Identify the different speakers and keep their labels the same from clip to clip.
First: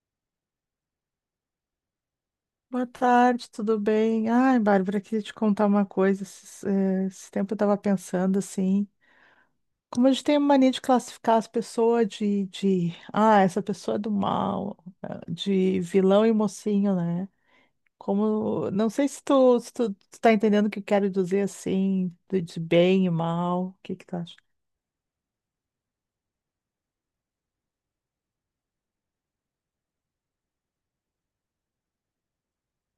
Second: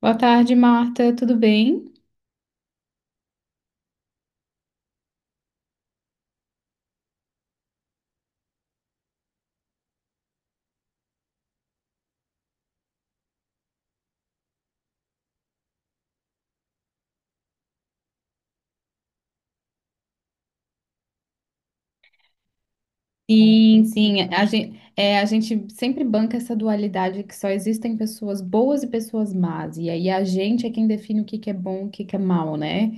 Speaker 1: Boa tarde, Marta. Tudo bem?
Speaker 2: Boa tarde, tudo bem? Ai, Bárbara, queria te contar uma coisa. Esse tempo eu estava pensando assim, como a gente tem a mania de classificar as pessoas de essa pessoa é do mal, ah, de vilão e mocinho, né? Como, não sei se tu, tu tá entendendo o que eu quero dizer assim, de bem e mal, o
Speaker 1: Sim,
Speaker 2: que que tu
Speaker 1: sim.
Speaker 2: acha?
Speaker 1: A gente sempre banca essa dualidade que só existem pessoas boas e pessoas más. E aí a gente é quem define o que que é bom e o que que é mal, né?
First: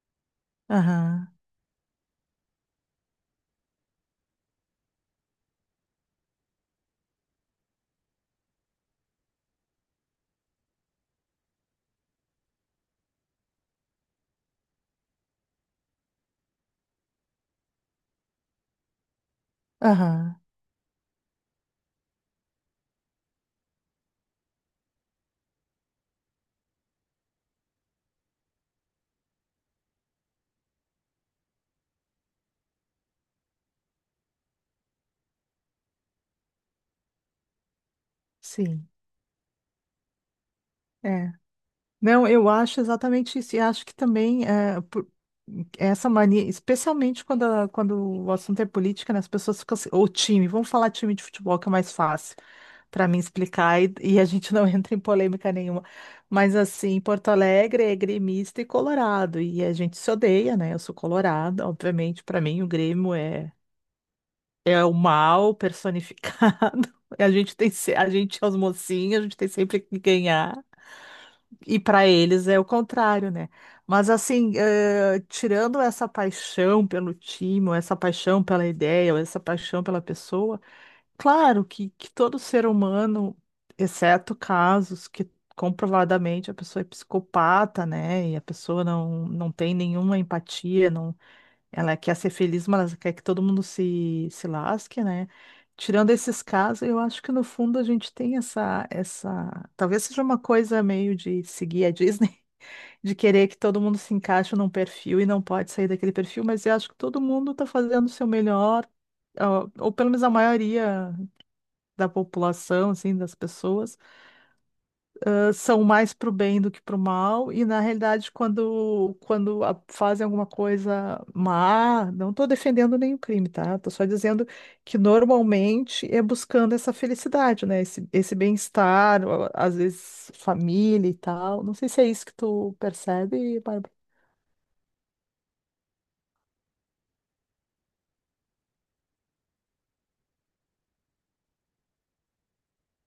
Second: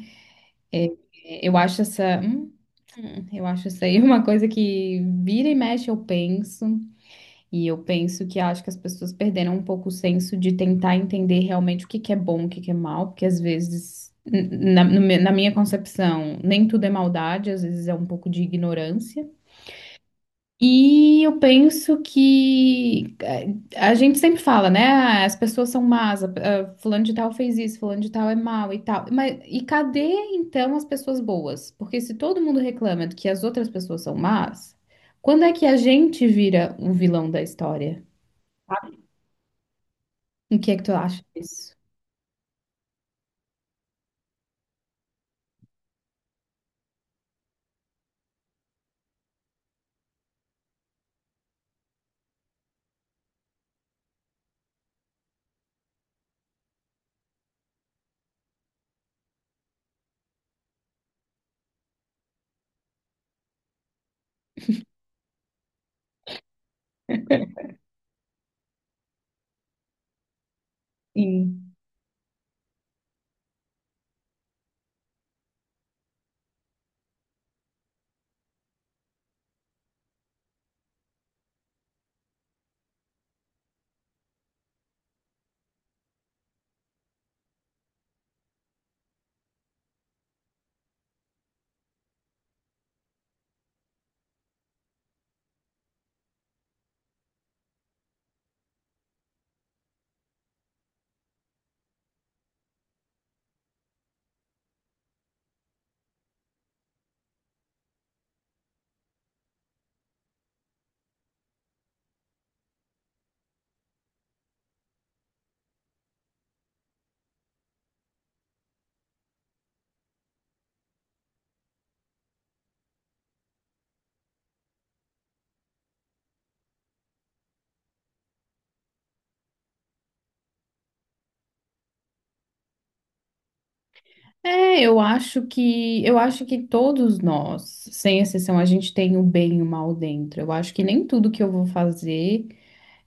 Speaker 2: Aham,
Speaker 1: Eu acho essa, eu acho isso aí uma coisa que vira e mexe eu penso. E eu penso que acho que as pessoas perderam um pouco o senso de tentar entender realmente o que que é bom, o que que é mal, porque às vezes, n- na, no me- na minha concepção, nem tudo é maldade, às vezes é um pouco de ignorância.
Speaker 2: aham,
Speaker 1: E eu penso que a gente sempre fala, né? "Ah, as pessoas são más, fulano de tal fez isso, fulano de tal é mal e tal." Mas e cadê então as pessoas boas? Porque se todo mundo reclama de que as outras pessoas são más, quando é que a gente vira o vilão da história?
Speaker 2: sim.
Speaker 1: O que é que tu acha
Speaker 2: É.
Speaker 1: disso?
Speaker 2: Não, eu acho exatamente isso. E acho que também essa mania, especialmente quando o assunto é política, né, as pessoas ficam assim, ou time, vamos falar time de futebol, que é mais fácil para mim explicar, e a gente não entra em polêmica nenhuma. Mas assim, Porto Alegre é gremista e colorado, e a gente se odeia, né? Eu sou colorada, obviamente, para mim o Grêmio é, é o mal personificado. A gente tem, a gente é os mocinhos, a gente tem sempre que ganhar.
Speaker 1: Sim.
Speaker 2: E para eles é o contrário, né? Mas assim, tirando essa paixão pelo time, ou essa paixão pela ideia, ou essa paixão pela pessoa, claro que todo ser humano, exceto casos que comprovadamente a pessoa é psicopata, né? E a pessoa não tem nenhuma empatia, não, ela quer ser feliz, mas ela quer que todo mundo se lasque, né? Tirando esses casos, eu acho que no fundo a gente tem essa. Talvez seja uma coisa meio de seguir a Disney, de querer que todo mundo se encaixe num perfil e não pode sair daquele perfil, mas eu acho que todo mundo está fazendo o seu melhor, ó, ou pelo menos a maioria da população, assim, das pessoas são mais para o bem do que para o mal, e na realidade, quando fazem alguma coisa má, não estou defendendo nenhum crime, tá? Estou só dizendo que normalmente é buscando essa felicidade, né? Esse bem-estar, ó, às vezes família e tal. Não sei se é isso que tu percebe, Bárbara.
Speaker 1: É, eu acho que todos nós, sem exceção, a gente tem o bem e o mal dentro. Eu acho que nem tudo que eu vou fazer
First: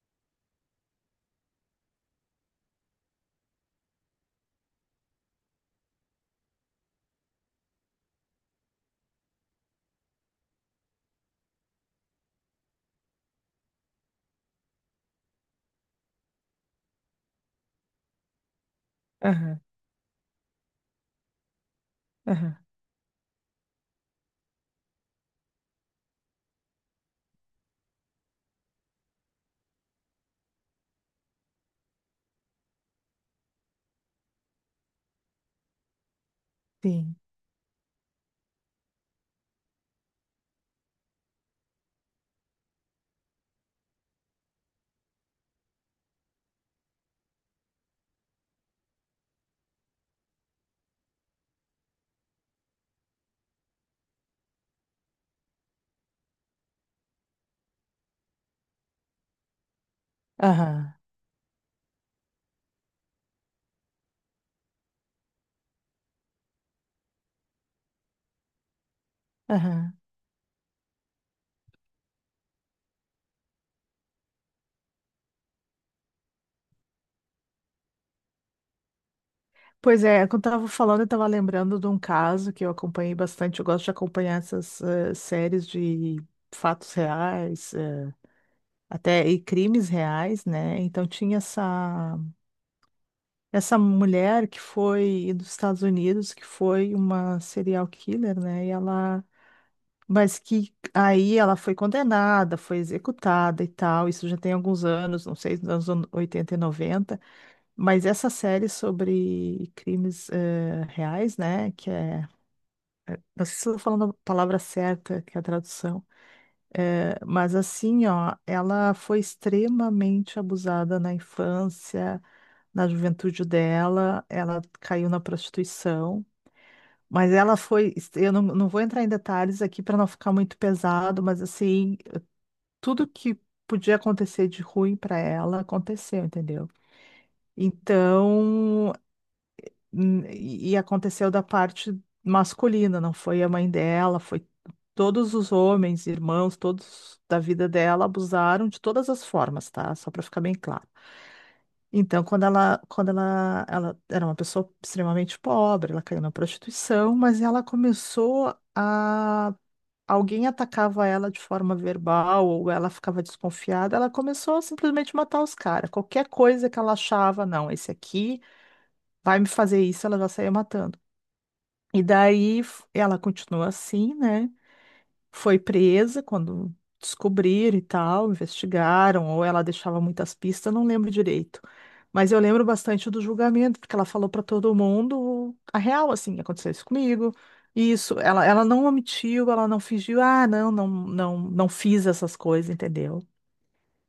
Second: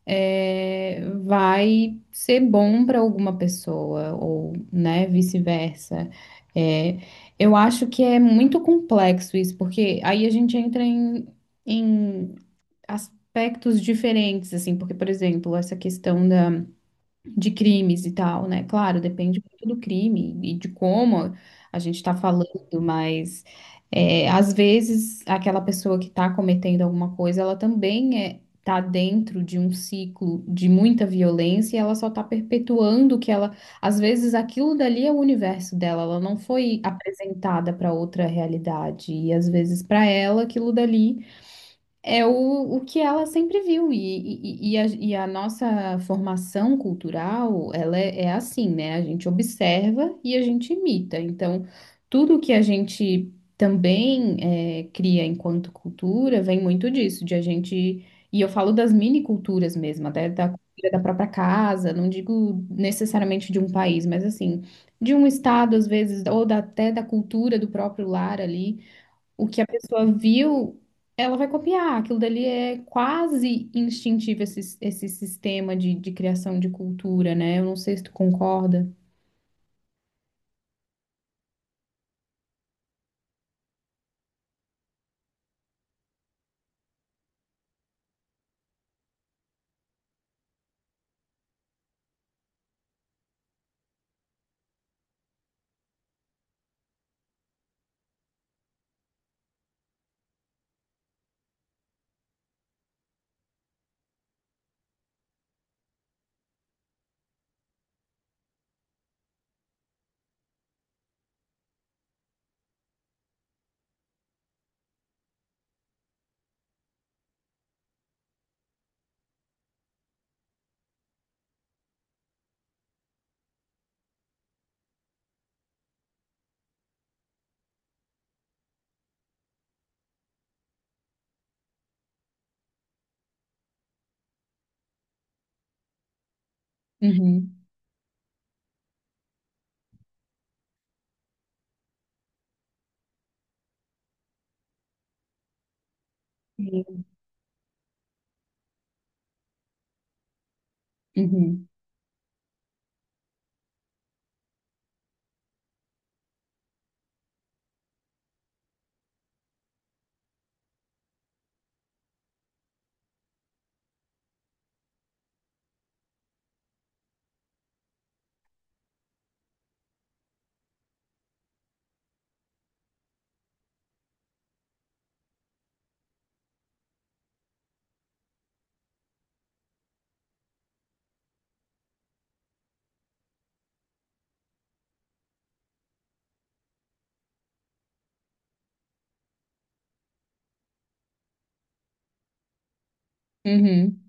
Speaker 1: vai ser bom para alguma pessoa ou, né, vice-versa. É, eu acho que é muito complexo isso, porque aí a gente entra em aspectos diferentes, assim, porque, por exemplo, essa questão da de crimes e tal, né? Claro, depende
Speaker 2: Aham,
Speaker 1: muito do crime e de como a gente está
Speaker 2: aham,
Speaker 1: falando, mas é, às vezes aquela pessoa que está cometendo alguma coisa, ela também tá dentro de um ciclo de muita violência e ela só está perpetuando que ela, às vezes aquilo dali é o universo dela, ela não foi
Speaker 2: sim.
Speaker 1: apresentada para outra realidade e às vezes para ela aquilo dali é o que ela sempre viu, e a nossa formação cultural, ela é assim, né? A gente observa e a gente imita. Então, tudo que a gente também cria enquanto cultura vem muito disso, de a gente. E eu falo das mini culturas mesmo, até da cultura
Speaker 2: Aham,
Speaker 1: da própria casa, não digo necessariamente de um país, mas assim, de um estado, às vezes, ou até da cultura do próprio lar ali o que a
Speaker 2: aham.
Speaker 1: pessoa viu, ela vai copiar. Aquilo dali é quase instintivo, esse sistema de criação de cultura, né? Eu não sei se tu concorda.
Speaker 2: Pois é, quando eu tava falando, eu tava lembrando de um caso que eu acompanhei bastante. Eu gosto de acompanhar essas séries de fatos reais, até e crimes reais, né? Então tinha essa mulher que foi dos Estados Unidos, que foi uma serial killer, né? E ela mas que aí ela foi condenada, foi executada e tal. Isso já tem alguns anos, não sei, nos anos 80 e noventa. Mas essa série sobre crimes reais, né, que é... Não sei se estou falando a palavra certa, que é a tradução, é, mas assim, ó, ela foi extremamente abusada na infância, na juventude dela, ela caiu na prostituição, mas ela foi, eu não vou entrar em detalhes aqui para não ficar muito pesado, mas assim, tudo que podia acontecer de ruim para ela aconteceu, entendeu?
Speaker 1: Uhum.
Speaker 2: Então, hum, e aconteceu da parte masculina, não foi a mãe dela, foi todos os homens, irmãos,
Speaker 1: Sim.
Speaker 2: todos da vida dela abusaram de todas as formas, tá? Só para ficar bem claro.
Speaker 1: Uhum.
Speaker 2: Então, ela era uma pessoa extremamente pobre, ela caiu na prostituição, mas ela começou a... Alguém atacava ela de forma verbal ou ela ficava desconfiada, ela começou a simplesmente matar os caras. Qualquer coisa que ela achava, não, esse aqui vai me fazer isso, ela já saía matando. E daí ela continuou assim, né? Foi presa quando descobriram e tal, investigaram, ou ela deixava muitas pistas, não lembro direito. Mas eu lembro bastante do julgamento, porque ela falou para todo mundo a real, assim, aconteceu isso comigo. Isso, ela não omitiu, ela não fingiu, ah, não, não fiz essas coisas, entendeu?
Speaker 1: Uhum.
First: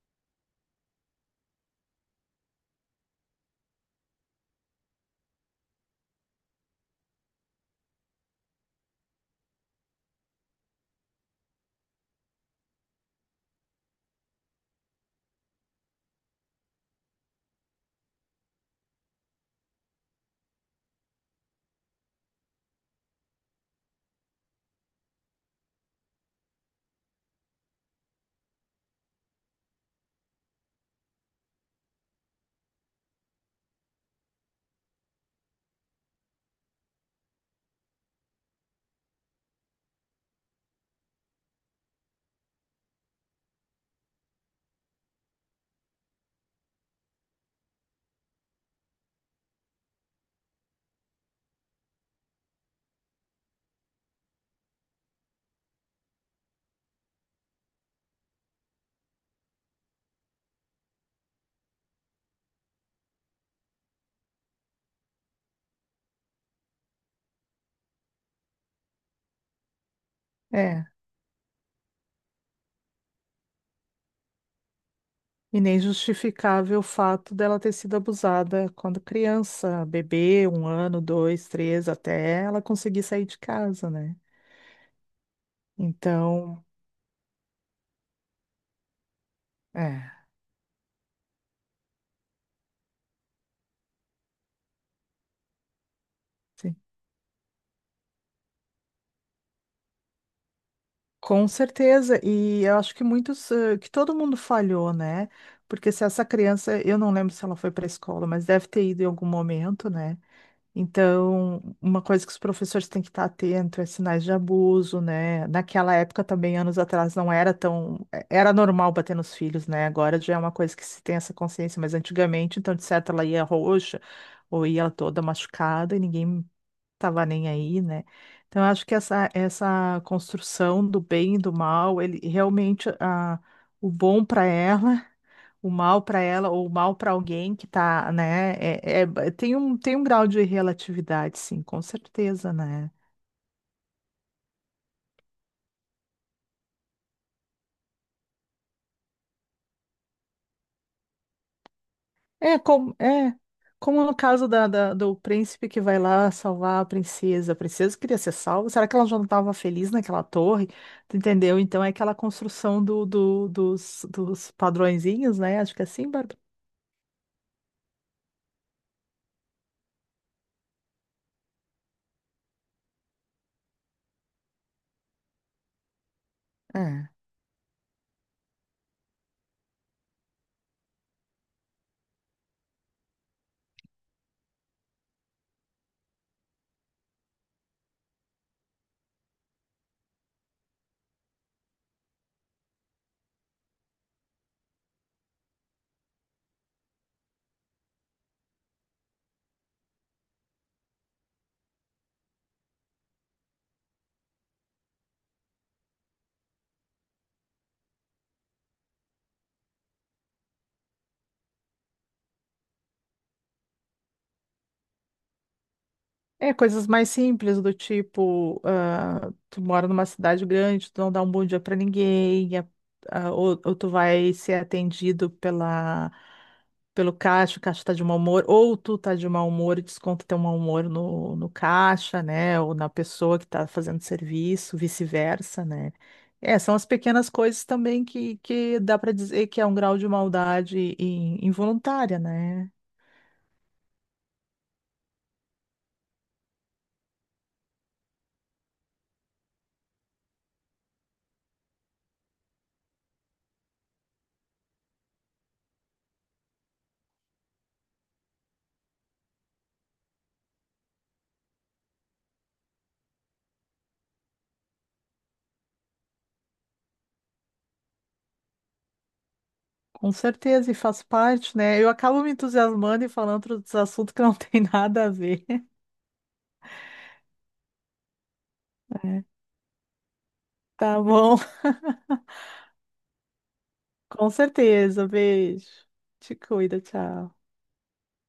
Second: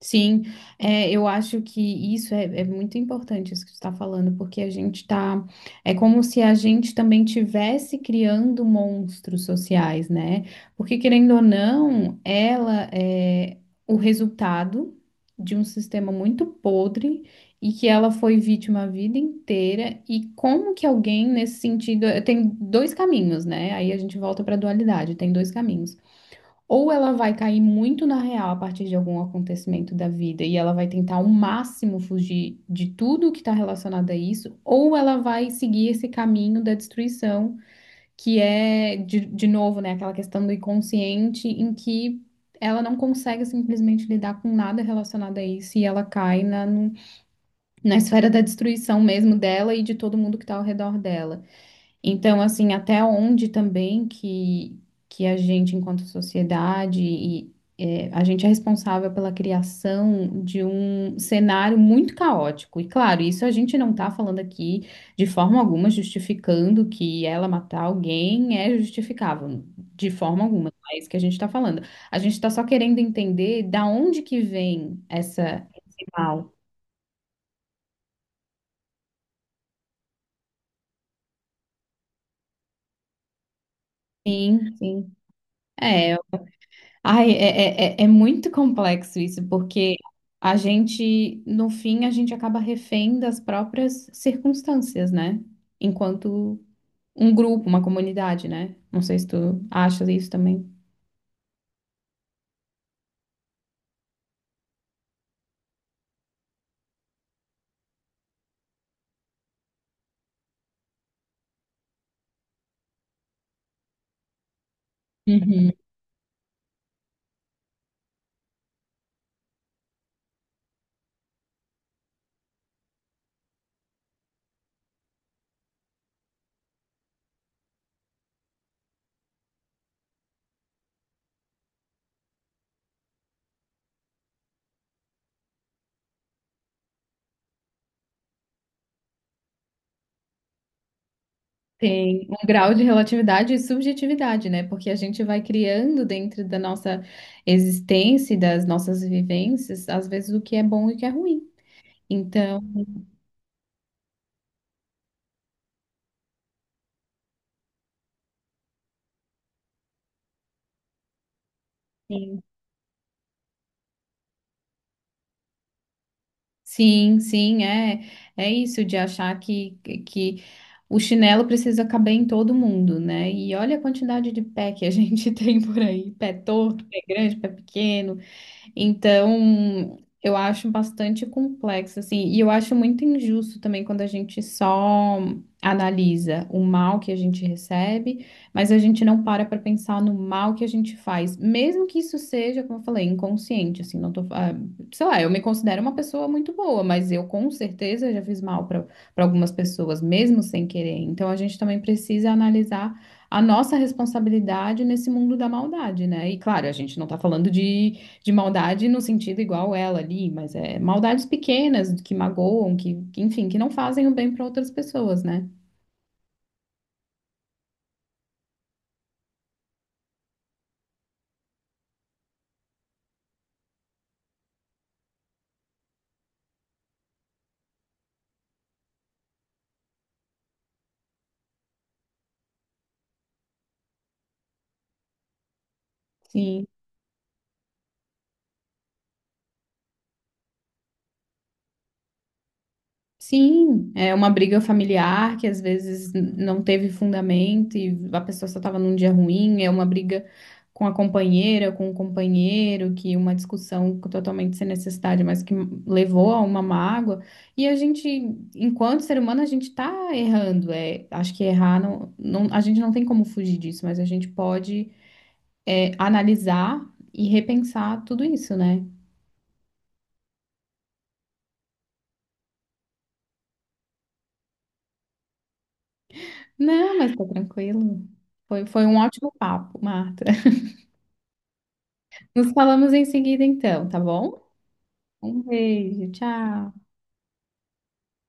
Speaker 1: Sim, é, eu acho que isso é muito importante, isso que você está falando, porque a gente está. É como se a gente também tivesse criando monstros sociais, né? Porque, querendo ou não, ela é o resultado de um sistema muito podre e que ela foi vítima a vida inteira. E como que alguém, nesse sentido, tem dois caminhos, né? Aí a gente volta para a dualidade, tem dois caminhos. Ou ela vai cair muito na real a partir de algum acontecimento da vida e ela vai tentar ao máximo fugir de tudo que está relacionado a isso, ou ela vai seguir esse caminho da destruição, que é, de novo, né, aquela questão do inconsciente em que ela não consegue simplesmente lidar com nada relacionado a isso e ela cai na, no- na esfera da destruição mesmo dela e de todo mundo que está ao redor dela. Então, assim, até onde também que a gente, enquanto sociedade, a gente é responsável pela criação de um cenário muito caótico. E, claro, isso a gente não está falando aqui de forma alguma justificando que ela matar alguém é justificável, de forma alguma.
Speaker 2: É.
Speaker 1: Não é isso que a gente está falando. A gente está só querendo entender da onde que vem
Speaker 2: E
Speaker 1: essa,
Speaker 2: nem
Speaker 1: esse mal.
Speaker 2: justificável o fato dela ter sido abusada quando criança, bebê, um ano, dois, três, até ela conseguir sair de casa, né?
Speaker 1: Sim, sim. É,
Speaker 2: Então,
Speaker 1: ai, é muito complexo isso, porque
Speaker 2: é,
Speaker 1: a gente, no fim, a gente acaba refém das próprias circunstâncias, né? Enquanto
Speaker 2: sim.
Speaker 1: um grupo, uma comunidade, né? Não sei se tu achas isso também.
Speaker 2: Com certeza. E eu acho que muitos, que todo mundo falhou, né? Porque se essa criança, eu não lembro se ela foi para a escola, mas deve ter ido em algum momento, né? Então, uma coisa que os professores têm que estar atento é sinais de abuso, né?
Speaker 1: Uhum.
Speaker 2: Naquela época também, anos atrás, não era tão... é, era normal bater nos filhos, né? Agora já é uma coisa que se tem essa consciência, mas antigamente, então, de certo, ela ia roxa ou ia toda machucada e ninguém tava nem aí, né? Então, eu acho que essa construção do bem e do mal, ele realmente... A, o bom para ela, o mal para ela ou o mal para alguém que tá, né? É, tem um grau de relatividade, sim, com
Speaker 1: Tem um
Speaker 2: certeza,
Speaker 1: grau de
Speaker 2: né?
Speaker 1: relatividade e subjetividade, né? Porque a gente vai criando dentro da nossa existência e das nossas vivências, às vezes, o que é bom e o que é ruim.
Speaker 2: É
Speaker 1: Então,
Speaker 2: como, é, como no caso da, da- do príncipe que vai lá salvar a princesa. A princesa queria ser salva. Será que ela já não estava feliz naquela torre? Tu entendeu? Então é aquela
Speaker 1: sim,
Speaker 2: construção dos dos padrõezinhos, né? Acho que é assim, Bárbara.
Speaker 1: sim, é, é isso de achar que o chinelo precisa caber em todo mundo, né? E olha a quantidade de pé que a gente tem por aí, pé torto, pé
Speaker 2: É.
Speaker 1: grande, pé pequeno. Então, eu acho bastante complexo, assim, e eu acho muito injusto também quando a gente só analisa o mal que a gente recebe, mas a gente não para para pensar no mal que a gente faz, mesmo que isso seja, como eu falei, inconsciente, assim, não tô, ah, sei lá, eu me considero uma pessoa muito boa, mas eu com certeza já fiz mal para algumas pessoas, mesmo sem querer. Então, a gente também precisa analisar a nossa responsabilidade nesse mundo da maldade, né? E claro, a gente não tá falando de maldade no sentido igual ela ali, mas é maldades pequenas que magoam, enfim, que não fazem o bem para outras pessoas, né?
Speaker 2: É, coisas mais simples do tipo, ah, tu mora numa cidade grande, tu não dá um bom dia pra ninguém, ou tu vai ser atendido pela, pelo caixa, o caixa tá de mau humor, ou tu tá de mau humor e desconta teu mau humor no caixa, né, ou na pessoa que tá fazendo serviço, vice-versa, né. É,
Speaker 1: Sim.
Speaker 2: são as pequenas coisas também que dá pra dizer que é um grau de maldade involuntária, né.
Speaker 1: Sim, é uma briga familiar que às vezes não teve fundamento e a pessoa só estava num dia ruim, é uma briga com a companheira, com o companheiro, que uma discussão totalmente sem necessidade, mas que levou a uma mágoa. E a gente, enquanto ser humano, a gente está errando. É, acho que errar a gente não tem como fugir disso, mas a gente pode analisar e repensar tudo isso, né?
Speaker 2: Com certeza, e faz parte, né? Eu acabo me entusiasmando e falando outros assuntos que não tem nada a ver.
Speaker 1: Não, mas tá tranquilo. Foi um
Speaker 2: É.
Speaker 1: ótimo papo, Marta.
Speaker 2: Tá bom?
Speaker 1: Nos falamos em seguida, então, tá
Speaker 2: Com
Speaker 1: bom?
Speaker 2: certeza.
Speaker 1: Um
Speaker 2: Beijo.
Speaker 1: beijo,
Speaker 2: Te
Speaker 1: tchau.
Speaker 2: cuida, tchau.